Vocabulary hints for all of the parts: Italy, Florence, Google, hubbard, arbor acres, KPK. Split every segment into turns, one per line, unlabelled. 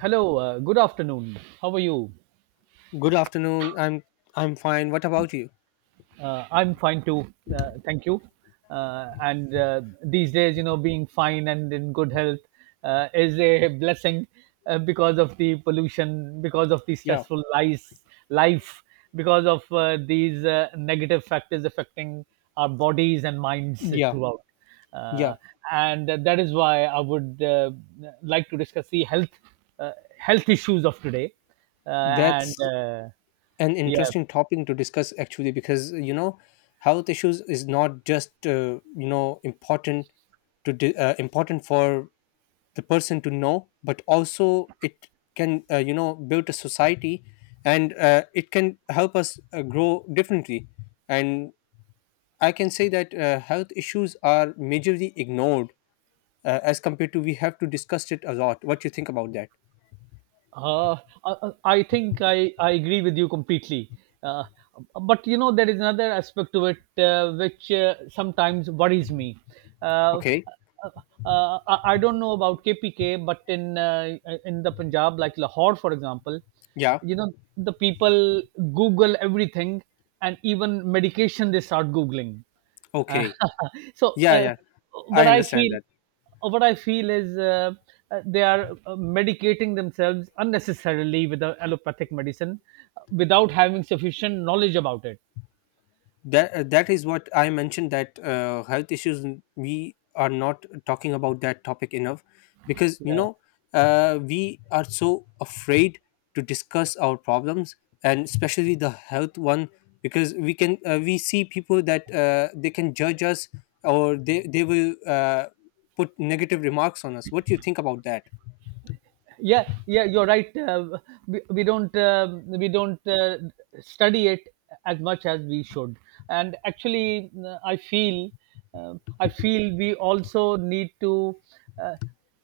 Hello, good afternoon. How are you?
Good afternoon. I'm fine. What about you?
I'm fine too. Thank you. And these days, being fine and in good health is a blessing, because of the pollution, because of the
Yeah.
stressful life, because of these negative factors affecting our bodies and minds
Yeah.
throughout. Uh,
Yeah.
and that is why I would, like to discuss the uh, health issues of today. And
That's an
Yeah,
interesting topic to discuss actually, because health issues is not just important important for the person to know, but also it can build a society, and it can help us grow differently. And I can say that health issues are majorly ignored as compared to we have to discuss it a lot. What you think about that?
uh, I think I agree with you completely. Uh, but there is another aspect to it, which, sometimes worries me. Uh,
Okay.
uh, I don't know about KPK, but in the Punjab, like Lahore, for example,
Yeah.
the people Google everything, and even medication they start Googling. Uh,
Okay.
so,
Yeah. Yeah.
what
I
I
understand
feel,
that.
what I feel is, they are medicating themselves unnecessarily with the allopathic medicine, without having sufficient knowledge about it.
That is what I mentioned, that health issues, we are not talking about that topic enough, because
Yeah.
we are so afraid to discuss our problems, and especially the health one, because we see people that they can judge us, or they will put negative remarks on us. What do you think about that?
Yeah, yeah, you're right. We don't, study it as much as we should. And actually, I feel we also need to, uh,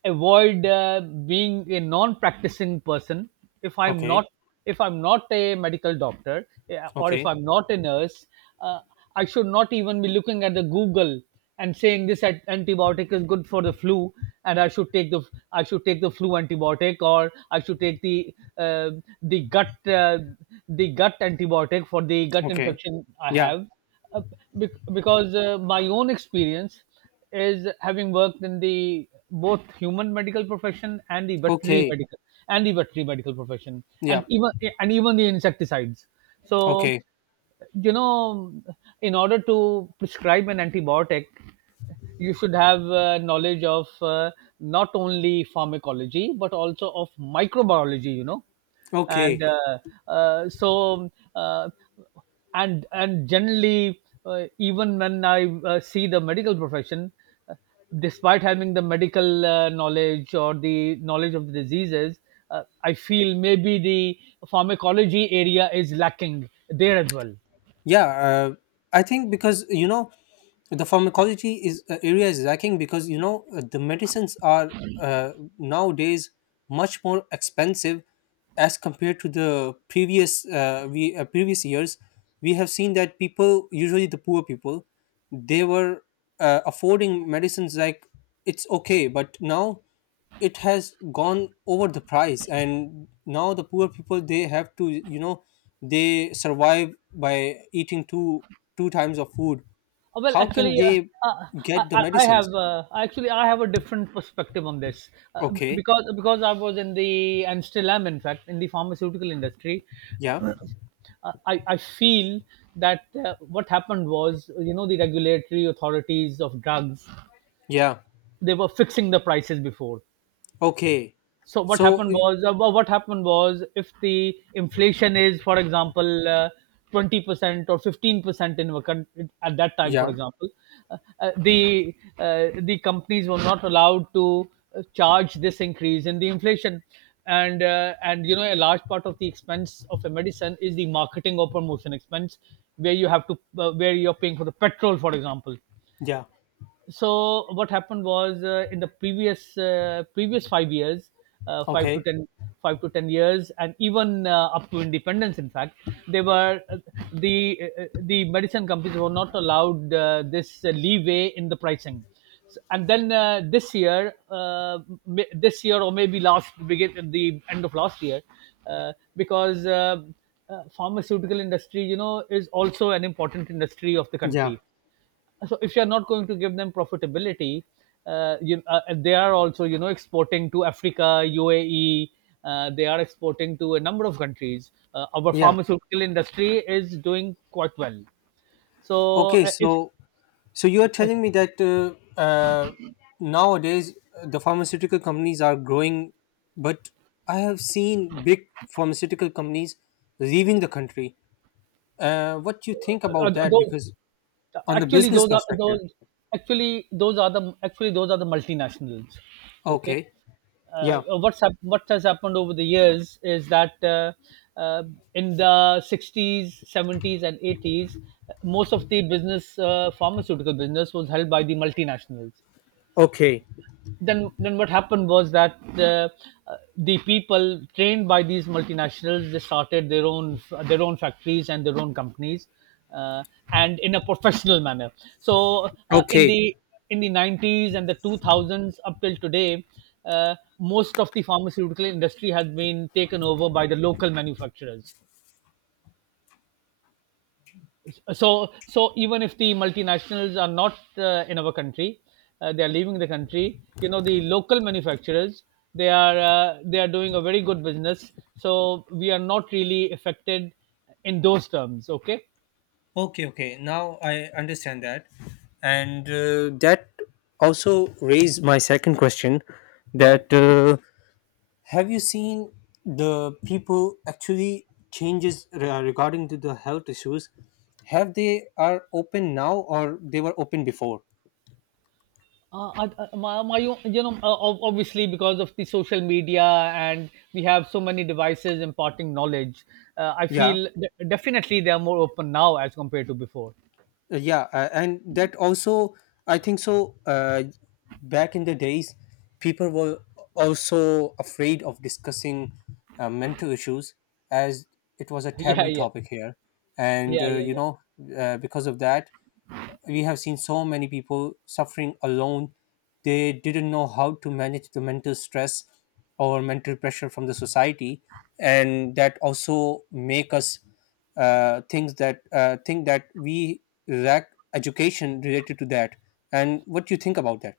avoid, being a non practicing person. if i'm not
Okay.
if I'm not a medical doctor, yeah, or if
Okay.
I'm not a nurse, uh, I should not even be looking at the Google and saying this antibiotic is good for the flu, and I should take the flu antibiotic, or I should take uh, the gut uh, the gut antibiotic for the gut
Okay.
infection I
Yeah.
have. uh, because, my own experience is having worked in the both human medical profession, and the veterinary
Okay.
medical and the veterinary medical profession.
Yeah.
and even and even the insecticides. So,
Okay.
you know in order to prescribe an antibiotic, you should have knowledge of, not only pharmacology but also of microbiology, you know. and
Okay.
uh, uh, so uh, and generally, even when I, see the medical profession, despite having the medical knowledge or the knowledge of the diseases, I feel maybe the pharmacology area is lacking there as well.
Yeah. I think, because you know, the pharmacology is area is lacking, because the medicines are nowadays much more expensive as compared to the previous years. We have seen that people, usually the poor people, they were affording medicines like it's okay, but now it has gone over the price, and now the poor people, they have to, you know, they survive by eating two two times of food.
Well,
How can
actually,
they
uh,
get the medicines?
I have a different perspective on this, uh,
Okay.
because I was in the and still am, in fact, in the pharmaceutical industry.
Yeah.
Uh, I feel that, what happened was, the regulatory authorities of drugs,
Yeah.
they were fixing the prices before.
Okay.
So
So
what happened was, if the inflation is, for example, 20% or 15% in a country at that time, for
yeah.
example, the companies were not allowed to, charge this increase in the inflation, and, and a large part of the expense of a medicine is the marketing or promotion expense, where you have to where you're paying for the petrol, for example.
Yeah.
So what happened was, in the previous 5 years, uh, five to
Okay.
ten five to 10 years, and even, up to independence, in fact, they were uh, the medicine companies were not allowed, this, leeway in the pricing. And then, this year, this year, or maybe last, begin at the end of last year, because, pharmaceutical industry, is also an important industry of the
Yeah.
country. So if you are not going to give them profitability, they are also, exporting to Africa, UAE, they are exporting to a number of countries. Our
Yeah.
pharmaceutical industry is doing quite well. So,
Okay. So,
if
so you are telling me that nowadays the pharmaceutical companies are growing, but I have seen big pharmaceutical companies leaving the country. What do you think
uh,
about
uh,
that?
those
Because on the
actually
business
those are those
perspective,
those are the multinationals, okay.
okay, yeah,
What's hap- what has happened over the years is that, uh, in the 60s, 70s, and 80s, most of the business pharmaceutical business was held by the multinationals.
okay,
Then what happened was that, the people trained by these multinationals, they started their own factories and their own companies, uh, and in a professional manner. So,
okay,
in the 90s and the 2000s up till today, most of the pharmaceutical industry has been taken over by the local manufacturers. So even if the multinationals are not, in our country, they are leaving the country. You know, the local manufacturers, they are, they are doing a very good business. So we are not really affected in those terms, okay.
okay, okay. Now I understand that, and that also raised my second question,
Yeah,
that have you seen the people actually changes, regarding to the health issues, have they are open now or they were open before?
uh, I, I- my, my, you obviously because of the social media and we have so many devices imparting knowledge, I
Yeah.
feel definitely they are more open now as compared to before.
Yeah, and that also, I think so, back in the days people were also afraid of discussing mental issues, as it was a
Yeah,
taboo
yeah,
topic here. And
yeah, yeah,
you
yeah.
know, because of that we have seen so many people suffering alone. They didn't know how to manage the mental stress or mental pressure from the society, and that also make us things that think that we lack education related to that. And what do you think about that?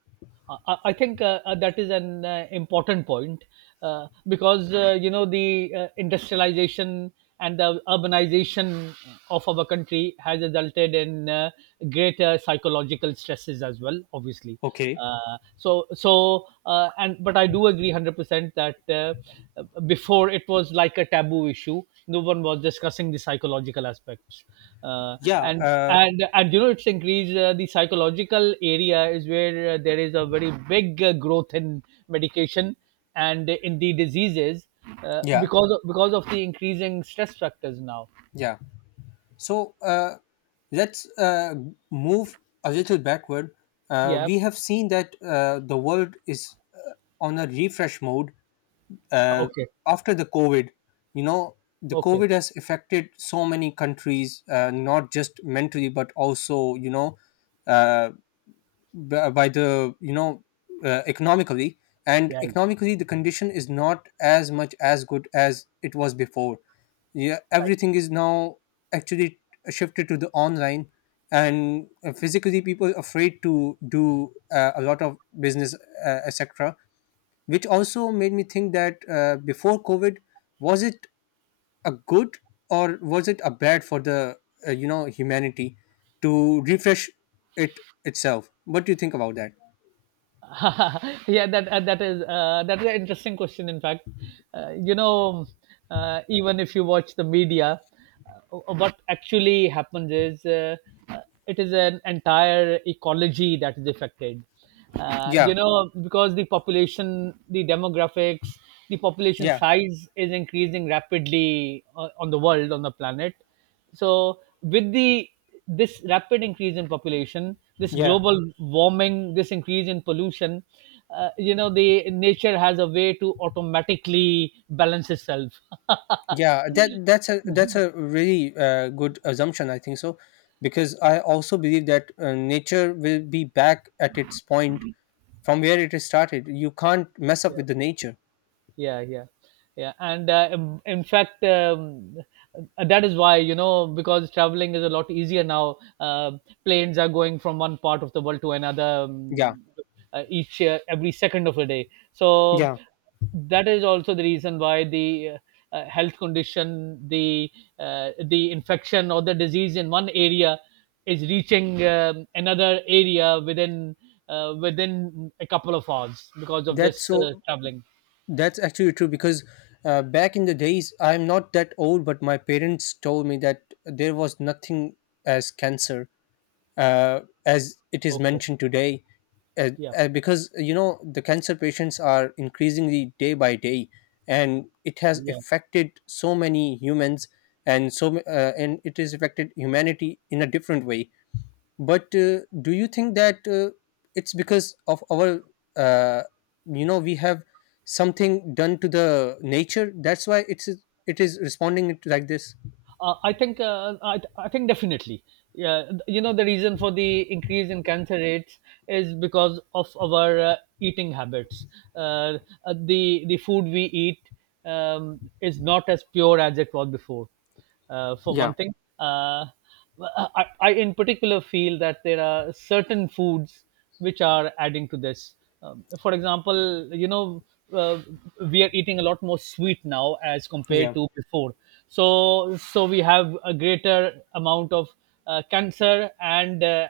I think, that is an, important point, because, the, industrialization and the urbanization of our country has resulted in, greater psychological stresses as well. Obviously,
Okay.
and but I do agree 100% that, before it was like a taboo issue. No one was discussing the psychological aspects,
Yeah.
and it's increased. The psychological area is where, there is a very big, growth in medication and in the diseases,
Yeah.
because of the increasing stress factors now.
Yeah. So let's move a little backward.
Yeah.
We have seen that the world is on a refresh mode uh,
Okay,
after the covid. You know the
okay.
covid has affected so many countries, not just mentally but also, you know, uh, by the, you know, economically, and
Yeah,
economically the condition is not as much as good as it was before. Yeah,
right.
everything is now actually shifted to the online, and physically people are afraid to do a lot of business, etc, which also made me think that before covid, was it a good or was it a bad for the, you know, humanity to refresh it itself. What do you think about that?
Yeah, that is an interesting question. In fact, uh, you know, even if you watch the media, what actually happens is, uh, it is an entire ecology that is affected.
Yeah.
You know, because the population, the demographics, the population
Yeah.
size is increasing rapidly, on the world, on the planet. So with the this rapid increase in population, this
Yeah.
global warming, this increase in pollution, the nature has a way to automatically balance itself.
Yeah, that's a really good assumption, I think so, because I also believe that nature will be back at its point from where it is started. You can't mess up
Yeah,
with the nature.
yeah, yeah, yeah. And, in fact, that is why, because traveling is a lot easier now. Planes are going from one part of the world to another.
Yeah.
Each Every second of a day. So
Yeah.
that is also the reason why the, health condition, the infection or the disease in one area is reaching, another area within, within a couple of hours because of
That's
this,
so.
traveling,
That's actually true, because back in the days, I'm not that old, but my parents told me that there was nothing as cancer as it is
okay.
mentioned today. Uh,
Yeah,
because you know the cancer patients are increasingly day by day, and it has
yeah.
affected so many humans, and and it has affected humanity in a different way. But do you think that it's because of our, uh, you know, we have something done to the nature? That's why it's it is responding it like this.
I think, I think definitely. Yeah, you know, the reason for the increase in cancer rates is because of our, eating habits. Uh, the food we eat, is not as pure as it was before. For
Yeah,
one thing, uh, well, I in particular feel that there are certain foods which are adding to this. For example, uh, we are eating a lot more sweet now as compared
yeah.
to before. So we have a greater amount of, cancer and,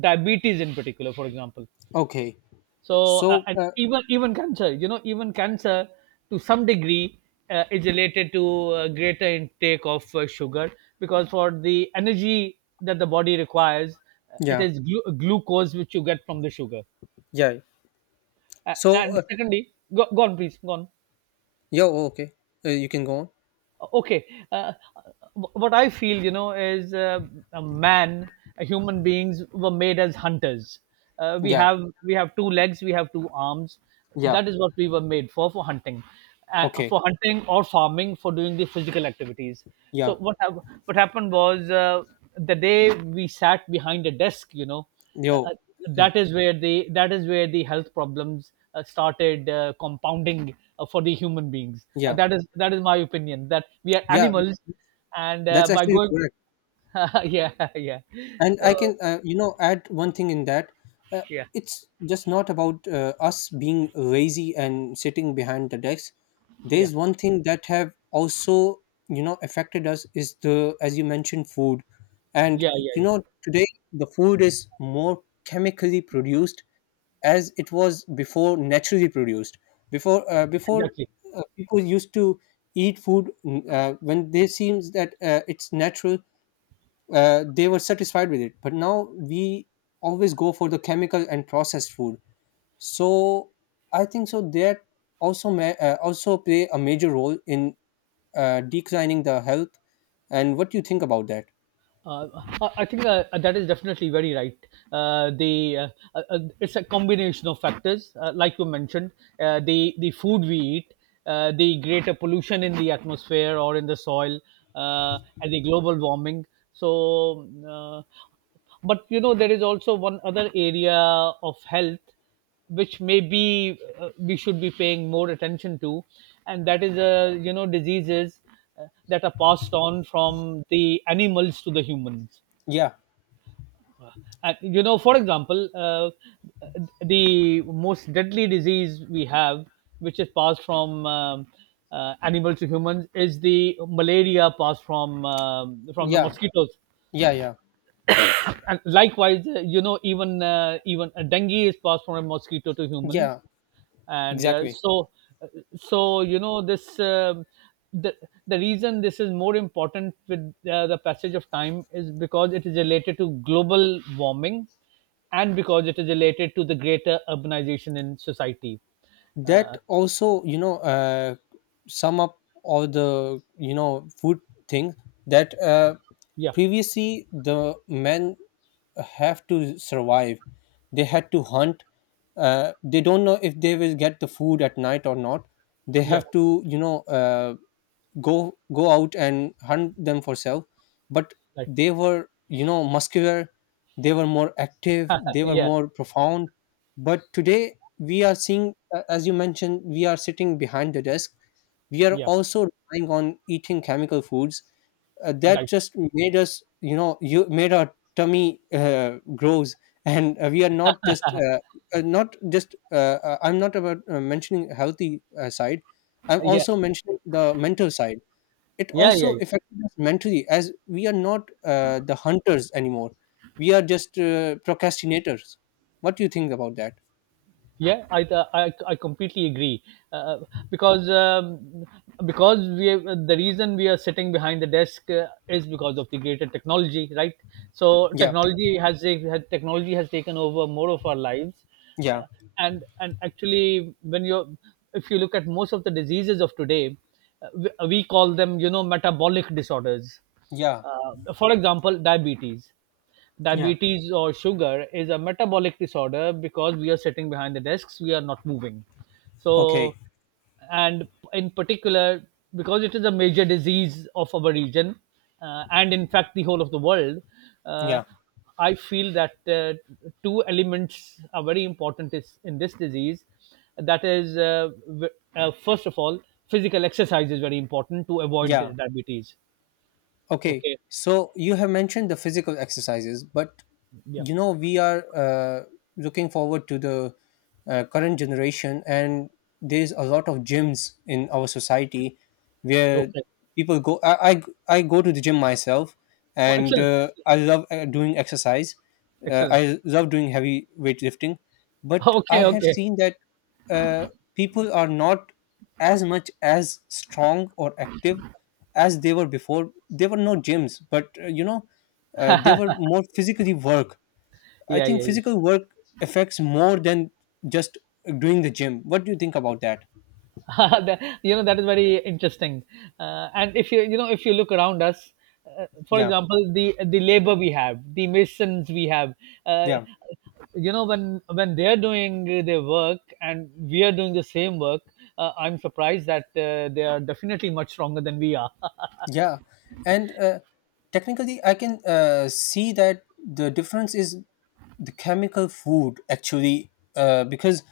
diabetes in particular, for example.
Okay.
So,
So,
and even cancer, even cancer, to some degree, is related to, greater intake of, sugar, because for the energy that the body requires, it
yeah,
is glucose, which you get from the sugar.
yeah. So,
And secondly, go on, please, go on.
yeah. Okay. You can go on.
Okay. uh, what I feel, is, a man human beings were made as hunters. uh, we
Yeah,
have we have two legs, we have two arms.
yeah.
That is what we were made for hunting,
Okay.
or farming, for doing the physical activities.
Yeah.
So what happened was, the day we sat behind a desk, uh,
Yo.
uh,
Yeah.
that is where the health problems, started, compounding, for the human beings.
Yeah.
That is my opinion, that we are
Yeah.
animals, and,
That's
by
actually
going.
correct.
Yeah, yeah.
And
So,
I can, add one thing in that. Uh,
yeah,
it's just not about us being lazy and sitting behind the desk.
yeah,
There's one thing that have also, you know, affected us is the, as you mentioned, food. And,
yeah, yeah,
you know,
yeah.
today the food is more chemically produced as it was before, naturally produced. before uh, before
Exactly.
uh, people used to eat food when they seems that it's natural. Uh, they were satisfied with it. But now we always go for the chemical and processed food. So I think so that also play a major role in declining the health. And what do you think about that?
Uh, I think, that is definitely very right. The It's a combination of factors, like you mentioned, the food we eat, the greater pollution in the atmosphere or in the soil, and the global warming. So, uh, but you know there is also one other area of health which maybe we should be paying more attention to, and that is diseases that are passed on from the animals to the humans.
Yeah,
And you know, for example, the most deadly disease we have, which is passed from animals to humans, is the malaria passed from the
yeah,
mosquitoes.
yeah, yeah,
And likewise, you know, even even dengue is passed from a mosquito to humans,
yeah.
and uh,
Exactly.
so uh, so you know, this the the reason this is more important with the passage of time is because it is related to global warming, and because it is related to the greater urbanization in society.
That
Uh,
also, sum up all the, you know, food thing, that
yeah,
previously the men have to survive, they had to hunt. Uh, they don't know if they will get the food at night or not. They
yeah,
have to, go out and hunt them for self. But
right.
they were, you know, muscular, they were more active, they were
Yeah,
more profound. But today we are seeing, as you mentioned, we are sitting behind the desk, we are
yeah,
also relying on eating chemical foods, that
right.
just made us, you know, you made our tummy grows. And we are not just uh, not just uh, I'm not about mentioning healthy side. I'm
Yeah,
also mentioning the mental side. It
yeah, yeah.
also affected us mentally, as we are not the hunters anymore. We are just procrastinators. What do you think about that?
Yeah, I completely agree, uh, uh, because um, because we have, the reason we are sitting behind the desk is because of the greater technology, right? So
Yeah,
technology technology has taken over more of our lives.
yeah,
Uh, and and actually, when you if you look at most of the diseases of today, we call them you know metabolic disorders.
yeah,
For example, diabetes.
yeah.
Diabetes or sugar is a metabolic disorder because we are sitting behind the desks, we are not moving.
Okay,
So, and in particular, because it is a major disease of our region and in fact the whole of the world, uh,
yeah,
I feel that two elements are very important in this disease. That is, first of all, physical exercise is very important to avoid
yeah.
diabetes.
Okay,
Okay.
so you have mentioned the physical exercises, but
Yeah.
you know we are looking forward to the current generation, and there's a lot of gyms in our society where
Okay.
people go. I go to the gym myself,
Oh,
and
excellent.
I love doing exercise.
Excellent.
I love doing heavy weightlifting, but I
Okay,
have
okay.
seen that uh, people are not as much as strong or active as they were before. They were no gyms, but they were more physically work. I
Yeah,
think
yeah,
physical work affects more than just doing the gym. What do you think about that?
yeah. That- you know, that is very interesting. And if you, you know, if you look around us, for
Yeah,
example, the labor we have, the masons we have, uh,
yeah.
you know, when they are doing their work and we are doing the same work, I'm surprised that they are definitely much stronger than we are.
Yeah, and technically, I can see that the difference is the chemical food actually, because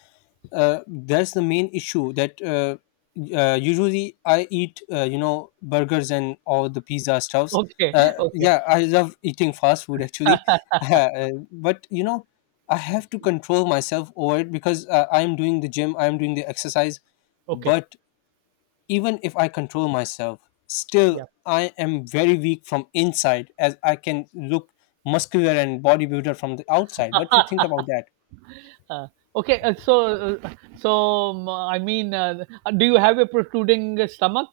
that's the main issue. That usually I eat, you know, burgers and all the pizza stuffs.
Okay, okay,
Yeah, I love eating fast food actually, but you know, I have to control myself over it, because I'm doing the gym, I'm doing the exercise,
okay.
but even if I control myself, still
Yeah.
I am very weak from inside, as I can look muscular and bodybuilder from the outside. What do you think about that?
Uh, okay. Uh, so uh, so I mean, do you have a protruding stomach?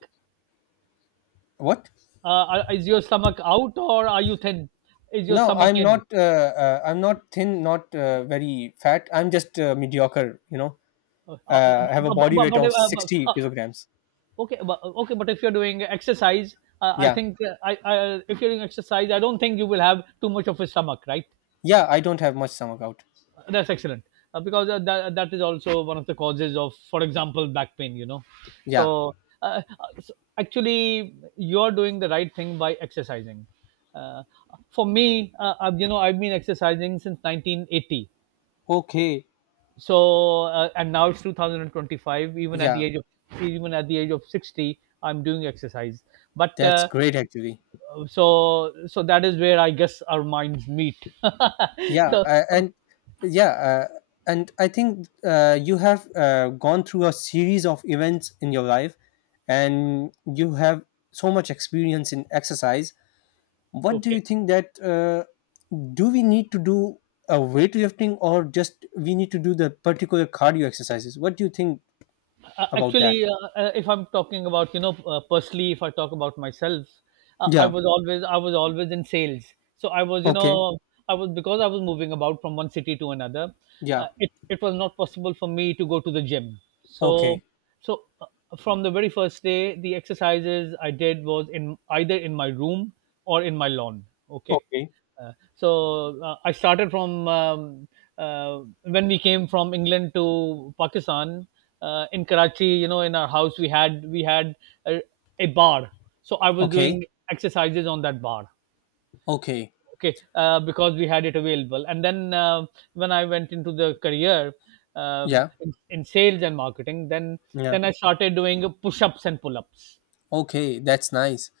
What?
Uh, is your stomach out, or are you thin? Is your
No,
stomach
I'm
in?
not. I'm not thin, not very fat. I'm just mediocre. You know, I have a
Bu-
body
bu-
weight
but,
of
bu-
sixty kilograms.
okay, bu- Okay, but if you're doing exercise, I
Yeah,
think I, if you're doing exercise, I don't think you will have too much of a stomach, right?
yeah. I don't have much stomach out.
That's excellent, because that, that is also one of the causes of, for example, back pain. You know,
Yeah.
so, so actually, you're doing the right thing by exercising. Uh, for me, you know, I've been exercising since 1980,
Okay.
and now it's 2025. Even at the
Yeah,
age of even at the age of 60, I'm doing exercise. but
that's
uh,
great actually.
so so that is where I guess our minds meet.
Yeah,
so
and yeah, and I think you have gone through a series of events in your life, and you have so much experience in exercise. What do
okay
you think, that do we need to do a weightlifting, or just we need to do the particular cardio exercises? What do you think about that?
Actually, if I'm talking about, you know, personally, if I talk about myself,
Yeah.
I was always in sales. So I was, you
Okay.
know, I was, because I was moving about from one city to another.
Yeah.
It was not possible for me to go to the gym. So
Okay.
so from the very first day, the exercises I did was in either in my room or in my lawn. Okay,
Okay.
I started from when we came from England to Pakistan, in Karachi. You know, in our house we had a, a bar, so I was
Okay.
doing exercises on that bar.
Okay.
Okay, because we had it available. And then when I went into the career,
Yeah.
in sales and marketing, then
Yeah.
I started doing push ups and pull ups.
Okay, that's nice.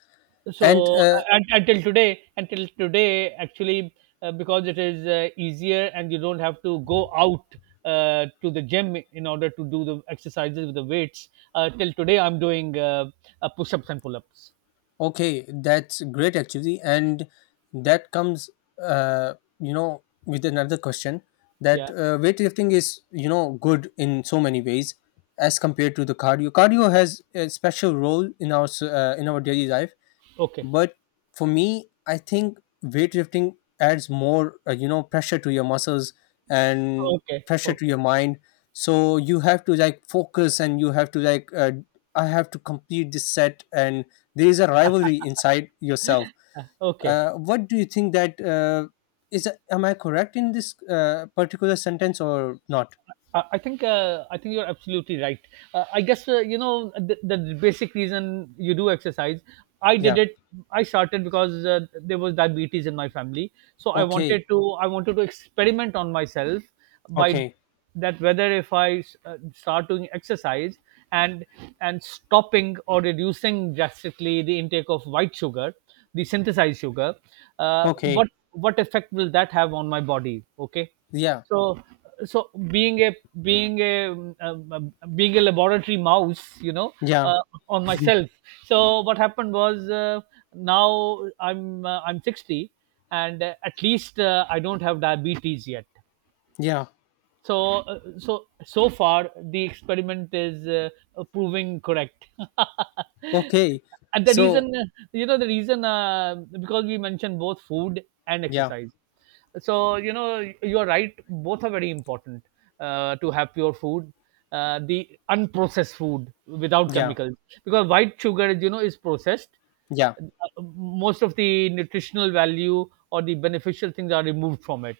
So
And
un until today, actually, because it is easier and you don't have to go out to the gym in order to do the exercises with the weights. Till today, I'm doing push-ups and pull-ups.
okay, that's great actually, and that comes, uh, you know, with another question, that
Yeah.
weightlifting is, you know, good in so many ways as compared to the cardio. Cardio has a special role in our in our daily life,
Okay.
but for me I think weightlifting adds more, you know, pressure to your muscles and
Okay.
pressure to
Okay.
your mind. So you have to like focus, and you have to like, I have to complete this set, and there is a rivalry inside yourself.
Okay.
Uh, what do you think, that is am I correct in this particular sentence or not?
I think you're absolutely right. I guess, you know, the basic reason you do exercise. I did
Yeah.
it. I started because there was diabetes in my family, so
Okay.
I wanted to experiment on myself by
Okay.
that whether if I start doing exercise and and stopping or reducing drastically the intake of white sugar, the synthesized sugar, what
Okay.
what effect will that have on my body? Okay.
Yeah.
So, so being a, being a being a laboratory mouse, you know,
Yeah.
uh, on myself. So what happened was, now I'm 60, and at least I don't have diabetes yet.
Yeah.
So, so so far the experiment is proving correct.
Okay.
And the
So
reason, you know, the reason, because we mentioned both food and
yeah,
exercise, so you know, you're right, both are very important, to have pure food, the unprocessed food without
yeah,
chemicals, because white sugar, you know, is processed.
yeah.
Uh, Most of the nutritional value or the beneficial things are removed from it.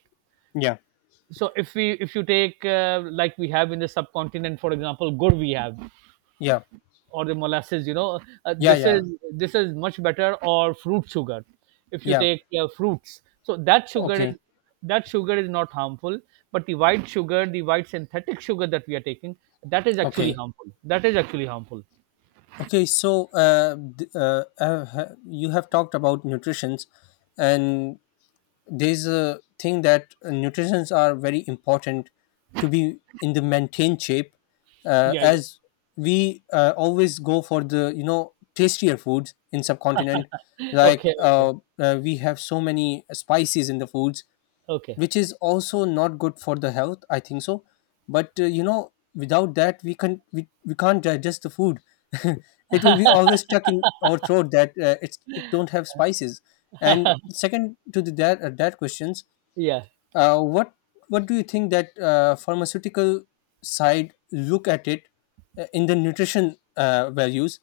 Yeah,
So if we, if you take like we have in the subcontinent, for example, gur we have,
yeah,
or the molasses, you know, uh,
yeah,
this
yeah,
is this is much better. Or fruit sugar. If you
yeah.
take fruits, so that sugar is,
Okay,
that sugar is not harmful. But the white sugar, the white synthetic sugar that we are taking, that is actually
okay,
harmful, that is actually harmful.
okay. So, you have talked about nutritions, and there's a thing that nutritions are very important to be in the maintained shape,
Yeah, yeah.
as we always go for the, you know, tastier foods in subcontinent, like,
Okay, okay,
we have so many spices in the foods,
okay.
which is also not good for the health, I think so. But you know, without that we can't digest the food. It will be always stuck in our throat, that it's it don't have spices. And second to the that, that questions,
Yeah.
uh, what what do you think, that pharmaceutical side look at it, in the nutrition values,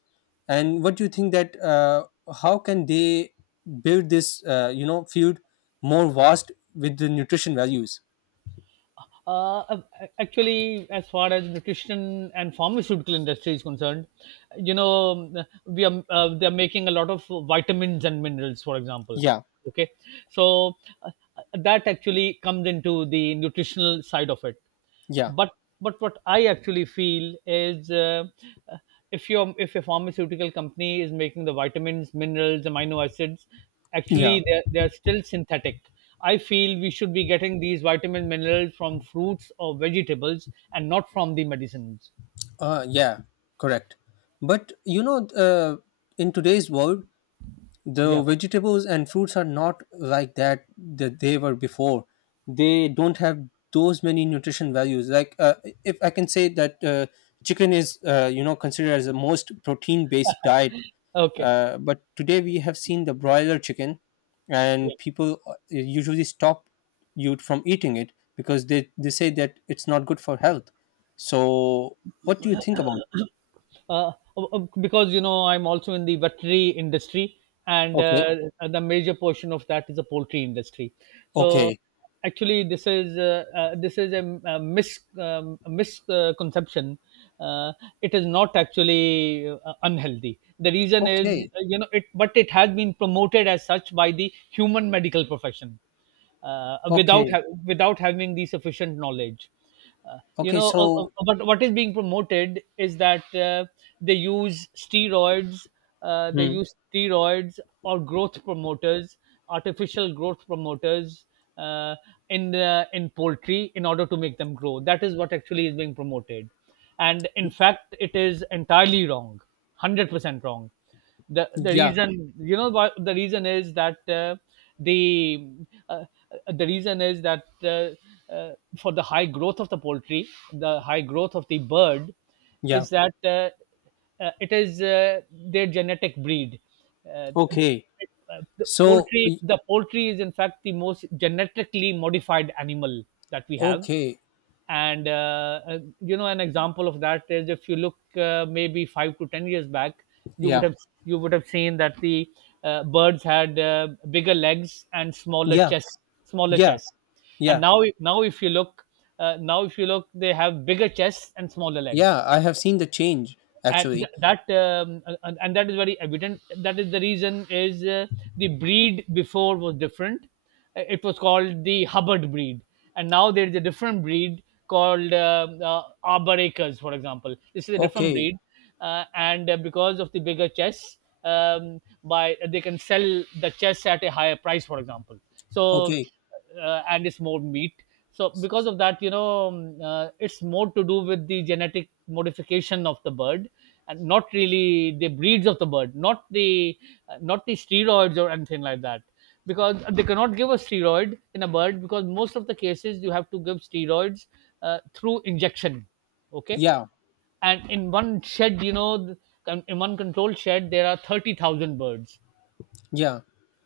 and what do you think, that how can they build this, you know, field more vast with the nutrition values?
Uh, Actually, as far as nutrition and pharmaceutical industry is concerned, you know, we are, they are making a lot of vitamins and minerals, for example.
Yeah,
Okay, so uh, that actually comes into the nutritional side of it.
yeah,
But but what I actually feel is, uh, if your, if a pharmaceutical company is making the vitamins, minerals, amino acids,
yeah,
actually they're still synthetic. I feel we should be getting these vitamin minerals from fruits or vegetables, and not from the medicines.
yeah, correct. But you know, in today's world,
Yeah.
the vegetables and fruits are not like that, that they were before. They don't have those many nutrition values, like if I can say that chicken is, you know, considered as the most protein based diet,
Okay.
but today we have seen the broiler chicken, and
Yeah.
people usually stop you from eating it, because they say that it's not good for health. So what do you think about it?
Because you know, I'm also in the veterinary industry, and
Okay.
the major portion of that is the poultry industry. So
Okay.
actually, this is a mis a misconception. Uh, it is not actually unhealthy. The reason is,
Okay.
you know, it, but it has been promoted as such by the human medical profession,
Okay.
without having the sufficient knowledge,
Okay. So
but what is being promoted is that they use steroids, they
hmm.
use steroids or growth promoters, artificial growth promoters, uh, in poultry in order to make them grow. That is what actually is being promoted. And in fact, it is entirely wrong. 100% wrong. The
Yeah,
reason, you know, what the reason is that, the uh, uh, the reason is that, uh, for the high growth of the poultry, the high growth of the bird
yeah.
is that, it is their genetic breed. uh,
Okay.
the
So,
poultry, the poultry is in fact the most genetically modified animal that we have.
okay.
And you know, an example of that is, if you look maybe 5 to 10 years back, you would
Yeah,
have, you would have seen that the birds had bigger legs and smaller
yeah,
chests, smaller
yeah,
chests. And
yeah,
now, now if you look, now if you look, they have bigger chests and smaller legs.
yeah. I have seen the change
and
actually.
th- that um, and, and that is very evident. That is, the reason is, the breed before was different. It was called the hubbard breed, and now there is a different breed called arbor acres, for example. This is a different
Okay,
breed. And Because of the bigger chess, um, by they can sell the chess at a higher price, for example. So
okay.
and it's more meat. So because of that, you know, it's more to do with the genetic modification of the bird, and not really the breeds of the bird, not the not the steroids or anything like that. Because they cannot give a steroid in a bird, because most of the cases you have to give steroids through injection. Okay,
Yeah,
and in one shed, you know, in one controlled shed there are 30,000 birds.
yeah,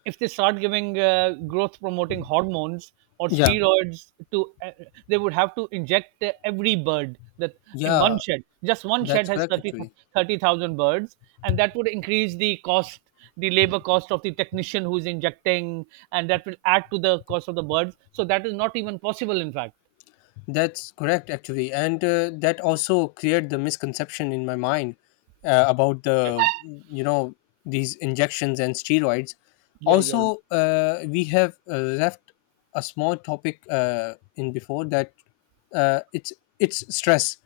If they start giving growth promoting hormones or
yeah,
steroids to, they would have to inject every bird that, in one
yeah.
shed, just one shed
That's
has
correct
thirty
actually.
thirty thousand birds, and that would increase the cost, the labor cost of the technician who's injecting, and that will add to the cost of the birds. So that is not even possible, in fact.
That's correct, actually, and that also cleared the misconception in my mind about
Yeah
the, you know, these injections and steroids.
yeah. Yeah,
Also, we have left a small topic in before that, uh, it's it's stress.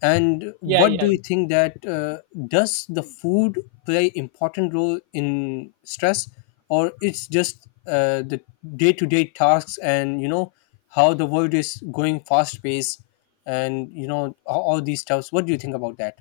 And
yeah,
what
yeah,
do you
yeah.
think, that does the food play important role in stress, or it's just the day-to-day tasks, and you know, how the world is going fast paced, and you know, all these stuffs. What do you think about that?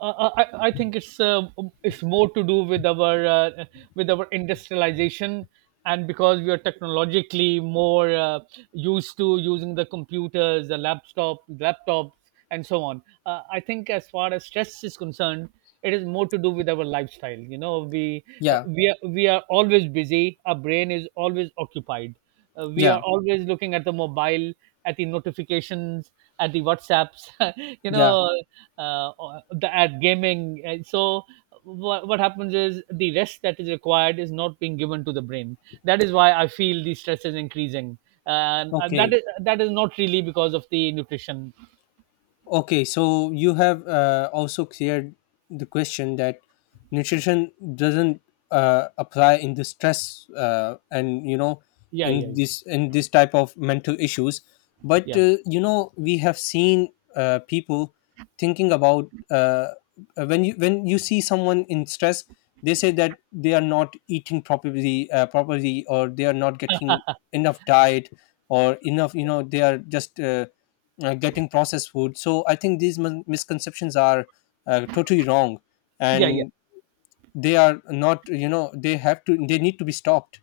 I I think it's more to do with our industrialization, and because we are technologically more used to using the computers, the laptop, laptops, and so on. I think as far as stress is concerned, it is more to do with our lifestyle. You know,
Yeah,
we are always busy. Our brain is always occupied. We are
yeah,
always looking at the mobile, at the notifications, at the WhatsApps, you
yeah.
know, at gaming. And so, what happens is the rest that is required is not being given to the brain. That is why I feel the stress is increasing. And that
Okay.
is, that is not really because of the nutrition.
Okay, so you have also cleared the question that nutrition doesn't apply in the stress, and you know,
Yeah, yeah, yeah,
in this type of mental issues, but
yeah,
you know we have seen people thinking about, when you, when you see someone in stress, they say that they are not eating properly or they are not getting enough diet, or enough, you know, they are just getting processed food. So I think these misconceptions are totally wrong,
yeah, yeah.
and they are not. You know, they have to. They need to be stopped.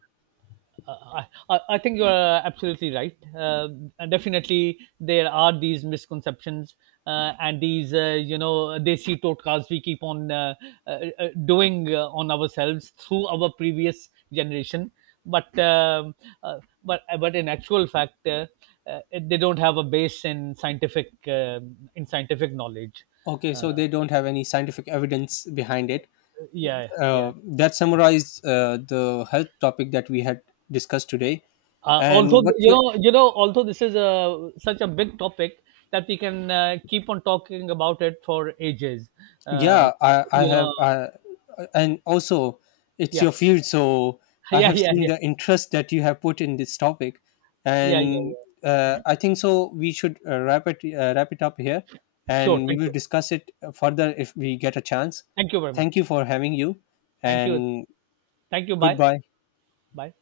Uh, I think you are absolutely right. Definitely, there are these misconceptions, and these, you know, desi totkas we keep on uh, doing on ourselves through our previous generation. But um, but in actual fact, they don't have a base in scientific knowledge.
Okay,
Uh,
so they don't have any scientific evidence behind it.
yeah, yeah.
That summarized the health topic that we had discussed today.
Also,
And what you...
you know, although this is a such a big topic that we can keep on talking about it for ages. Uh,
Yeah, I
you
have,
know,
and also it's
yeah,
your field, so I
yeah,
have
yeah,
seen
yeah,
the interest that you have put in this topic,
yeah, yeah,
and
yeah.
I think so. We should wrap it up here,
Sure.
and we
Thank
will
you.
discuss it further if we get a chance.
Thank you very much.
Thank you for having you,
Thank you.
and
Thank you. Bye.
goodbye.
Bye.